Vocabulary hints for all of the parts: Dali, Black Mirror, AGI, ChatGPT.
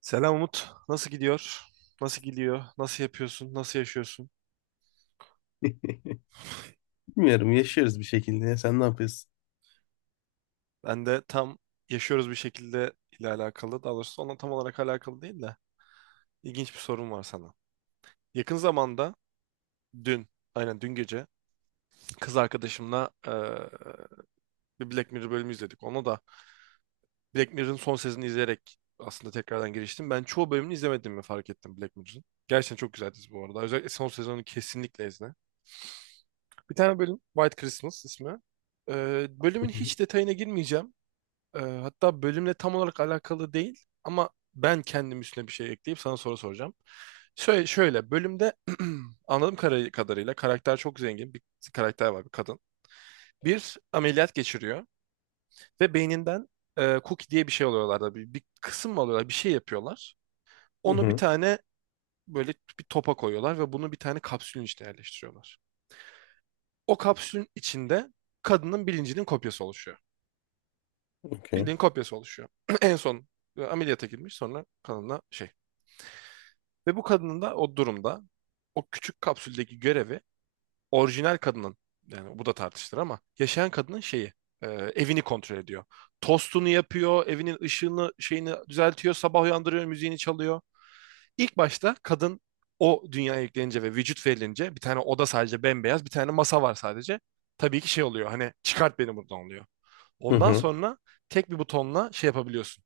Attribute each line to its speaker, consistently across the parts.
Speaker 1: Selam Umut. Nasıl gidiyor? Nasıl gidiyor? Nasıl yapıyorsun? Nasıl yaşıyorsun?
Speaker 2: Bilmiyorum, yaşıyoruz bir şekilde ya. Sen ne yapıyorsun?
Speaker 1: Ben de tam yaşıyoruz bir şekilde ile alakalı. Daha doğrusu onunla tam olarak alakalı değil de ilginç bir sorum var sana. Yakın zamanda dün, aynen dün gece kız arkadaşımla bir Black Mirror bölümü izledik. Ona da Black Mirror'ın son sezonunu izleyerek aslında tekrardan giriştim. Ben çoğu bölümünü izlemedim, izlemediğimi fark ettim Black Mirror'ın. Gerçekten çok güzel dizi bu arada. Özellikle son sezonu kesinlikle izle. Bir tane bölüm White Christmas ismi.
Speaker 2: Hı
Speaker 1: Bölümün
Speaker 2: hı.
Speaker 1: hiç detayına girmeyeceğim. Hatta bölümle tam olarak alakalı değil ama ben kendim üstüne bir şey ekleyip sana soru soracağım. Şöyle, şöyle bölümde anladığım kadarıyla karakter çok zengin bir karakter var, bir kadın. Bir ameliyat geçiriyor ve beyninden cookie diye bir şey alıyorlar da bir kısım mı alıyorlar, bir şey yapıyorlar.
Speaker 2: Hı
Speaker 1: Onu bir
Speaker 2: hı.
Speaker 1: tane böyle bir topa koyuyorlar ve bunu bir tane kapsülün içine yerleştiriyorlar. O kapsülün içinde kadının bilincinin kopyası oluşuyor.
Speaker 2: Okey.
Speaker 1: Bildiğin kopyası oluşuyor. En son ameliyata girmiş, sonra kanına şey. Ve bu kadının da o durumda o küçük kapsüldeki görevi orijinal kadının, yani bu da tartışılır ama yaşayan kadının şeyi, evini kontrol ediyor. Tostunu yapıyor, evinin ışığını şeyini düzeltiyor, sabah uyandırıyor, müziğini çalıyor. İlk başta kadın o dünyaya yüklenince ve vücut verilince bir tane oda sadece bembeyaz, bir tane masa var sadece. Tabii ki şey oluyor, hani çıkart beni buradan oluyor.
Speaker 2: Hı
Speaker 1: Ondan
Speaker 2: hı.
Speaker 1: sonra tek bir butonla şey yapabiliyorsun.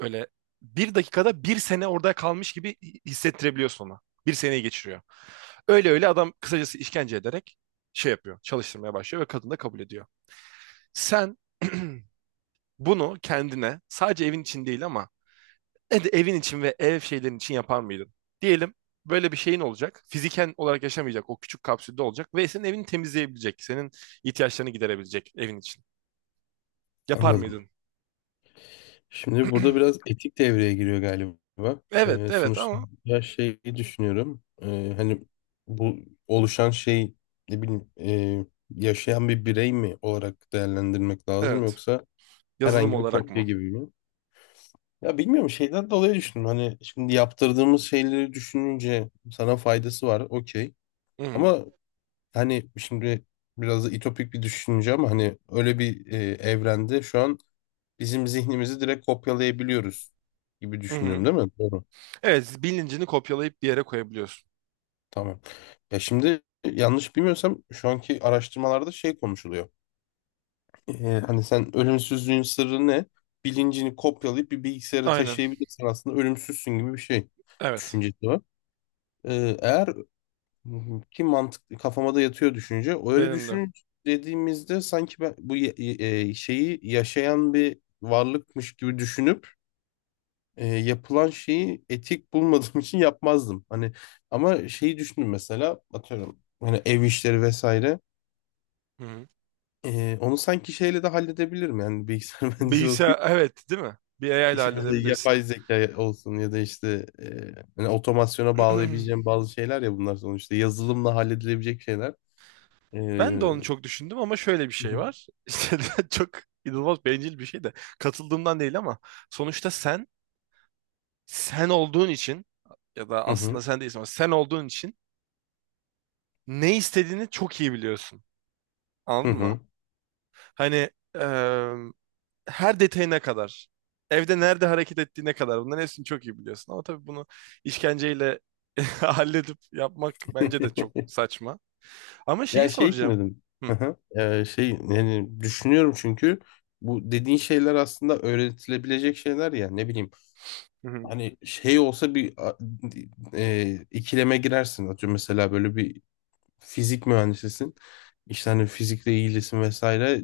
Speaker 1: Böyle bir dakikada bir sene orada kalmış gibi hissettirebiliyorsun ona. Bir seneyi geçiriyor. Öyle öyle adam kısacası işkence ederek şey yapıyor. Çalıştırmaya başlıyor ve kadın da kabul ediyor. Sen bunu kendine sadece evin için değil ama ne de evin için ve ev şeylerin için yapar mıydın? Diyelim böyle bir şeyin olacak. Fiziken olarak yaşamayacak. O küçük kapsülde olacak. Ve senin evini temizleyebilecek. Senin ihtiyaçlarını giderebilecek evin için. Yapar
Speaker 2: Anladım.
Speaker 1: mıydın?
Speaker 2: Şimdi burada biraz etik devreye giriyor galiba.
Speaker 1: Evet, evet
Speaker 2: Sonuçta
Speaker 1: ama
Speaker 2: ya şeyi düşünüyorum. Hani bu oluşan şey ne bileyim yaşayan bir birey mi olarak değerlendirmek lazım,
Speaker 1: evet.
Speaker 2: yoksa
Speaker 1: Yazılım
Speaker 2: herhangi bir
Speaker 1: olarak
Speaker 2: kopya
Speaker 1: mı?
Speaker 2: gibi mi? Ya bilmiyorum, şeyden dolayı düşündüm. Hani şimdi yaptırdığımız şeyleri düşününce sana faydası var. Okey.
Speaker 1: Hı hı.
Speaker 2: Ama hani şimdi biraz da ütopik bir düşünce ama hani öyle bir evrende şu an bizim zihnimizi direkt kopyalayabiliyoruz gibi
Speaker 1: Hı
Speaker 2: düşünüyorum
Speaker 1: hı.
Speaker 2: değil mi? Doğru.
Speaker 1: Evet, bilincini kopyalayıp bir yere koyabiliyorsun.
Speaker 2: Tamam. Ya şimdi yanlış bilmiyorsam şu anki araştırmalarda şey konuşuluyor. E, hani sen ölümsüzlüğün sırrı ne? Bilincini kopyalayıp bir bilgisayara
Speaker 1: Aynen.
Speaker 2: taşıyabilirsin, aslında ölümsüzsün gibi bir şey
Speaker 1: Evet.
Speaker 2: düşüncesi var. E, eğer Hı hı. Ki mantıklı, kafama da yatıyor düşünce. Öyle
Speaker 1: Benim de.
Speaker 2: düşünün dediğimizde sanki ben bu şeyi yaşayan bir varlıkmış gibi düşünüp yapılan şeyi etik bulmadığım için yapmazdım. Hani ama şeyi düşündüm, mesela atıyorum hani ev işleri vesaire.
Speaker 1: Hı hı.
Speaker 2: Onu sanki şeyle de halledebilirim, yani bilgisayar mühendisliği okuyup
Speaker 1: Bilgisayar, evet, değil mi? Bir AI ile
Speaker 2: işte mesela
Speaker 1: halledebilirsin.
Speaker 2: yapay zeka olsun ya da işte hani otomasyona bağlayabileceğim bazı şeyler ya, bunlar sonuçta yazılımla halledilebilecek şeyler. E,
Speaker 1: Ben de onu çok düşündüm ama şöyle bir şey var. İşte çok inanılmaz bencil bir şey de katıldığımdan değil ama sonuçta sen, sen olduğun için ya da
Speaker 2: Hı hı.
Speaker 1: aslında sen değilsin ama sen olduğun için ne istediğini çok iyi biliyorsun.
Speaker 2: Hı
Speaker 1: Anladın mı?
Speaker 2: hı.
Speaker 1: Hani her detayına kadar. Evde nerede hareket ettiğine kadar. Bunların hepsini çok iyi biliyorsun. Ama tabii bunu işkenceyle halledip yapmak bence de çok saçma. Ama şeyi
Speaker 2: Ya şey için
Speaker 1: soracağım.
Speaker 2: dedim. Hı
Speaker 1: Hı.
Speaker 2: hı. Şey yani düşünüyorum çünkü bu dediğin şeyler aslında öğretilebilecek şeyler ya, ne bileyim
Speaker 1: Hı hı.
Speaker 2: hani şey olsa bir ikileme girersin, atıyorum mesela böyle bir fizik mühendisisin, işte hani fizikle ilgilisin vesaire,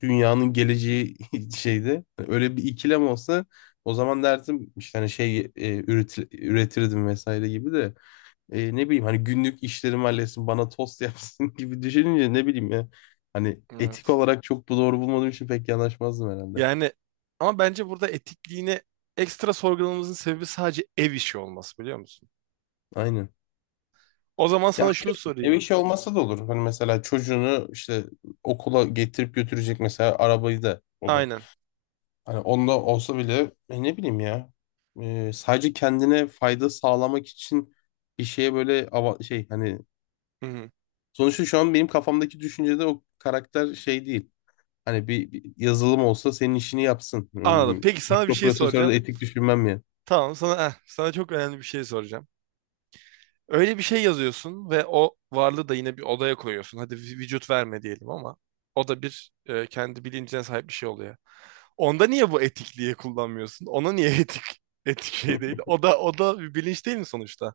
Speaker 2: dünyanın geleceği şeyde. Hani öyle bir ikilem olsa o zaman derdim işte hani şey üretirdim vesaire gibi de ne bileyim hani günlük işlerimi halletsin, bana tost yapsın gibi düşününce, ne bileyim ya. Hani etik
Speaker 1: Evet.
Speaker 2: olarak çok bu doğru bulmadığım için pek yanaşmazdım herhalde.
Speaker 1: Yani ama bence burada etikliğini ekstra sorgulamamızın sebebi sadece ev işi olması, biliyor musun?
Speaker 2: Aynen.
Speaker 1: O zaman
Speaker 2: Ya
Speaker 1: sana şunu
Speaker 2: ev
Speaker 1: sorayım.
Speaker 2: işi olmasa da olur. Hani mesela çocuğunu işte okula getirip götürecek, mesela arabayı da ona.
Speaker 1: Aynen.
Speaker 2: Hani onda olsa bile ne bileyim ya. Sadece kendine fayda sağlamak için bir şeye böyle şey, hani
Speaker 1: Hı hı.
Speaker 2: sonuçta şu an benim kafamdaki düşüncede o karakter şey değil. Hani bir yazılım olsa senin işini yapsın.
Speaker 1: Anladım. Peki sana bir şey
Speaker 2: Mikroprosesörde
Speaker 1: soracağım.
Speaker 2: etik düşünmem ya.
Speaker 1: Tamam, sana sana çok önemli bir şey soracağım. Öyle bir şey yazıyorsun ve o varlığı da yine bir odaya koyuyorsun. Hadi vücut verme diyelim ama o da bir kendi bilincine sahip bir şey oluyor. Onda niye bu etikliği kullanmıyorsun? Ona niye etik şey değil? O da bir bilinç değil mi sonuçta?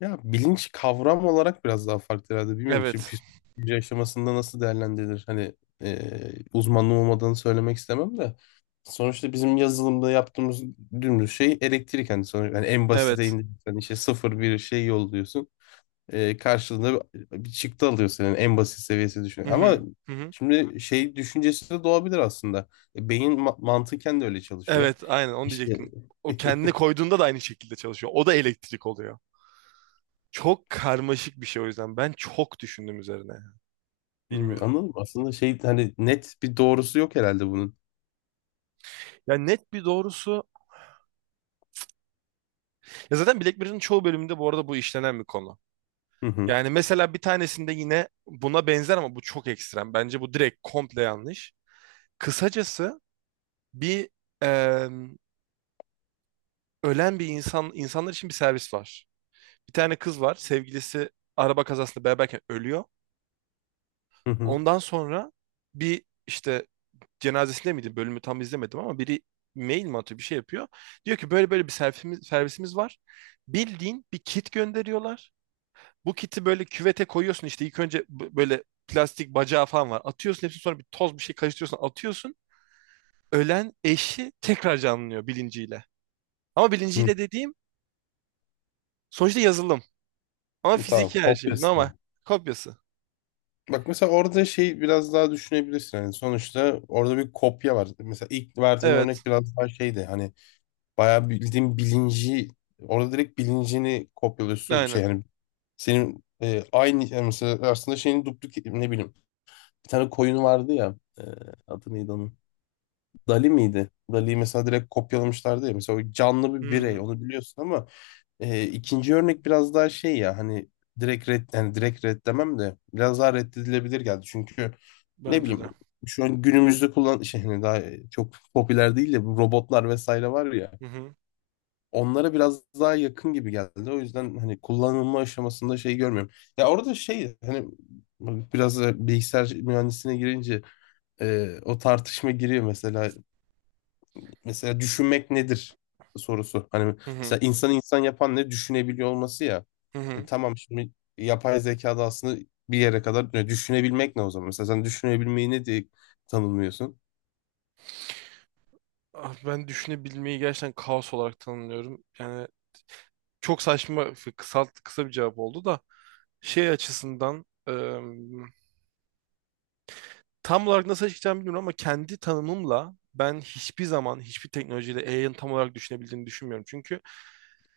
Speaker 2: Ya bilinç kavram olarak biraz daha farklı herhalde, bilmiyorum. Şimdi
Speaker 1: Evet.
Speaker 2: psikoloji aşamasında nasıl değerlendirilir? Hani e, uzmanlığım olmadığını söylemek istemem de. Sonuçta bizim yazılımda yaptığımız dümdüz şey elektrik. Hani sonuçta yani en basite
Speaker 1: Evet.
Speaker 2: indirsen işte sıfır bir şey yolluyorsun. Karşılığında bir çıktı alıyor, senin en basit seviyesi düşün.
Speaker 1: Hı
Speaker 2: Ama
Speaker 1: hı. Hı hı.
Speaker 2: şimdi şey düşüncesi de doğabilir aslında. Beyin mantıken de öyle çalışıyor.
Speaker 1: Evet, aynen onu
Speaker 2: İşte
Speaker 1: diyecektim. O kendini koyduğunda da aynı şekilde çalışıyor. O da elektrik oluyor. Çok karmaşık bir şey o yüzden. Ben çok düşündüm üzerine. Bilmiyorum.
Speaker 2: Anladım. Aslında şey hani net bir doğrusu yok herhalde bunun.
Speaker 1: Ya net bir doğrusu. Ya zaten Black Mirror'ın çoğu bölümünde bu arada bu işlenen bir konu.
Speaker 2: Hı hı.
Speaker 1: Yani mesela bir tanesinde yine buna benzer ama bu çok ekstrem. Bence bu direkt komple yanlış. Kısacası bir eee, ölen bir insan, insanlar için bir servis var. Bir tane kız var. Sevgilisi araba kazasında beraberken ölüyor.
Speaker 2: Hı hı.
Speaker 1: Ondan sonra bir işte cenazesinde miydi? Bölümü tam izlemedim ama biri mail mi atıyor, bir şey yapıyor. Diyor ki böyle böyle bir servisimiz var. Bildiğin bir kit gönderiyorlar. Bu kiti böyle küvete koyuyorsun işte ilk önce böyle plastik bacağı falan var. Atıyorsun hepsini, sonra bir toz bir şey karıştırıyorsun, atıyorsun. Ölen eşi tekrar canlanıyor bilinciyle. Ama
Speaker 2: Hı.
Speaker 1: bilinciyle dediğim sonuçta yazılım. Ama
Speaker 2: Tamam.
Speaker 1: fiziki her şey.
Speaker 2: Kopyası,
Speaker 1: Normal.
Speaker 2: yani.
Speaker 1: Kopyası.
Speaker 2: Bak mesela orada şey biraz daha düşünebilirsin. Yani sonuçta orada bir kopya var. Mesela ilk verdiğin
Speaker 1: Evet.
Speaker 2: örnek biraz daha şeydi. Hani bayağı bildiğin bilinci, orada direkt bilincini kopyalıyorsun, şey
Speaker 1: Aynen.
Speaker 2: yani senin aynı yani mesela aslında şeyin duplik ne bileyim, bir tane koyun vardı ya adı neydi onun, Dali miydi? Dali'yi mesela direkt kopyalamışlardı ya, mesela o canlı bir birey
Speaker 1: Hmm,
Speaker 2: onu biliyorsun ama ikinci örnek biraz daha şey ya hani direkt red, yani direkt reddemem de biraz daha reddedilebilir geldi çünkü ne
Speaker 1: bence
Speaker 2: bileyim
Speaker 1: de.
Speaker 2: şu an günümüzde kullan şey, hani daha çok popüler değil de bu robotlar vesaire var ya,
Speaker 1: Hı hı.
Speaker 2: onlara biraz daha yakın gibi geldi. O yüzden hani kullanılma aşamasında şey görmüyorum. Ya orada şey hani biraz da bilgisayar mühendisliğine girince o tartışma giriyor mesela. Mesela düşünmek nedir sorusu. Hani
Speaker 1: Hı
Speaker 2: mesela
Speaker 1: hı.
Speaker 2: insan insan yapan ne, düşünebiliyor olması ya.
Speaker 1: Hı hı.
Speaker 2: Tamam şimdi yapay zekada aslında bir yere kadar düşünebilmek ne o zaman? Mesela sen düşünebilmeyi ne diye tanımlıyorsun?
Speaker 1: Ah, ben düşünebilmeyi gerçekten kaos olarak tanımlıyorum. Yani çok saçma, kısa, kısa bir cevap oldu da şey açısından tam olarak nasıl açıklayacağımı bilmiyorum, ama kendi tanımımla ben hiçbir zaman hiçbir teknolojiyle AI'ın tam olarak düşünebildiğini düşünmüyorum. Çünkü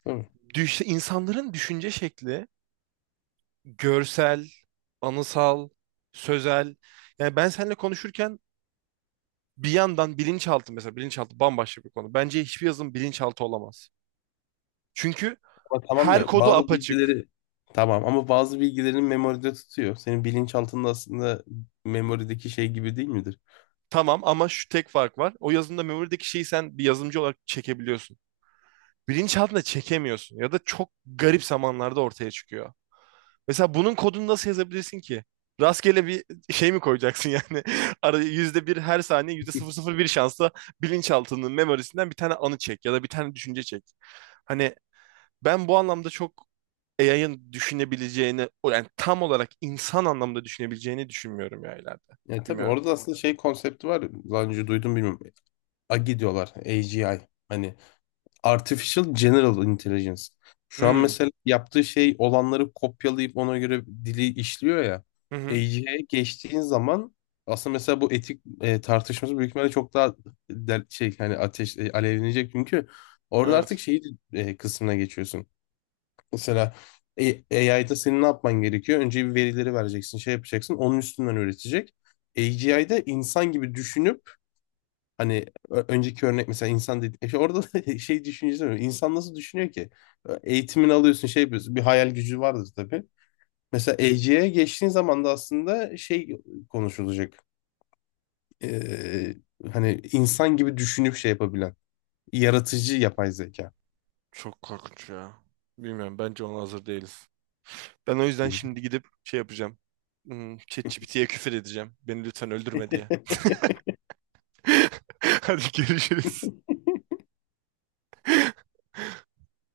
Speaker 2: Değil mi?
Speaker 1: insanların düşünce şekli görsel, anısal, sözel. Yani ben seninle konuşurken bir yandan bilinçaltı, mesela bilinçaltı bambaşka bir konu. Bence hiçbir yazılım bilinçaltı olamaz. Çünkü
Speaker 2: Ama tamam
Speaker 1: her
Speaker 2: da
Speaker 1: kodu
Speaker 2: bazı
Speaker 1: apaçık.
Speaker 2: bilgileri, tamam ama bazı bilgilerin memoride tutuyor. Senin bilinçaltında aslında memorideki şey gibi değil midir?
Speaker 1: Tamam ama şu tek fark var. O yazılımda memory'deki şeyi sen bir yazılımcı olarak çekebiliyorsun. Bilinçaltına çekemiyorsun ya da çok garip zamanlarda ortaya çıkıyor. Mesela bunun kodunu nasıl yazabilirsin ki? Rastgele bir şey mi koyacaksın yani? Ara yüzde bir, her saniye yüzde sıfır sıfır bir şansla bilinçaltının memorisinden bir tane anı çek ya da bir tane düşünce çek. Hani ben bu anlamda çok AI'ın düşünebileceğini, o yani tam olarak insan anlamda düşünebileceğini düşünmüyorum ya ileride.
Speaker 2: Yani tabii
Speaker 1: Bilmiyorum.
Speaker 2: orada aslında şey konsepti var. Daha önce duydum, bilmiyorum. AGI diyorlar. A G I. Hani Artificial General Intelligence. Şu an
Speaker 1: Hmm.
Speaker 2: mesela yaptığı şey olanları kopyalayıp ona göre dili işliyor ya.
Speaker 1: Hı hı.
Speaker 2: AI'ye geçtiğin zaman aslında mesela bu etik tartışması büyük ihtimalle çok daha şey hani ateş alevlenecek çünkü orada artık
Speaker 1: Evet.
Speaker 2: şeyi kısmına geçiyorsun. Mesela AI'da senin ne yapman gerekiyor? Önce bir verileri vereceksin, şey yapacaksın. Onun üstünden öğretecek. AGI'de insan gibi düşünüp, hani önceki örnek mesela insan dedi, işte orada da şey düşüncesi var. İnsan nasıl düşünüyor ki? Eğitimini alıyorsun, şey yapıyorsun. Bir hayal gücü vardır tabii. Mesela EC'ye geçtiğin zaman da aslında şey konuşulacak. Ee, hani insan gibi düşünüp şey yapabilen. Yaratıcı yapay zeka.
Speaker 1: Çok korkunç ya. Bilmiyorum. Bence ona hazır değiliz. Ben o yüzden şimdi gidip şey yapacağım. Hmm, ChatGPT'ye küfür edeceğim. Beni lütfen öldürme diye. Hadi görüşürüz.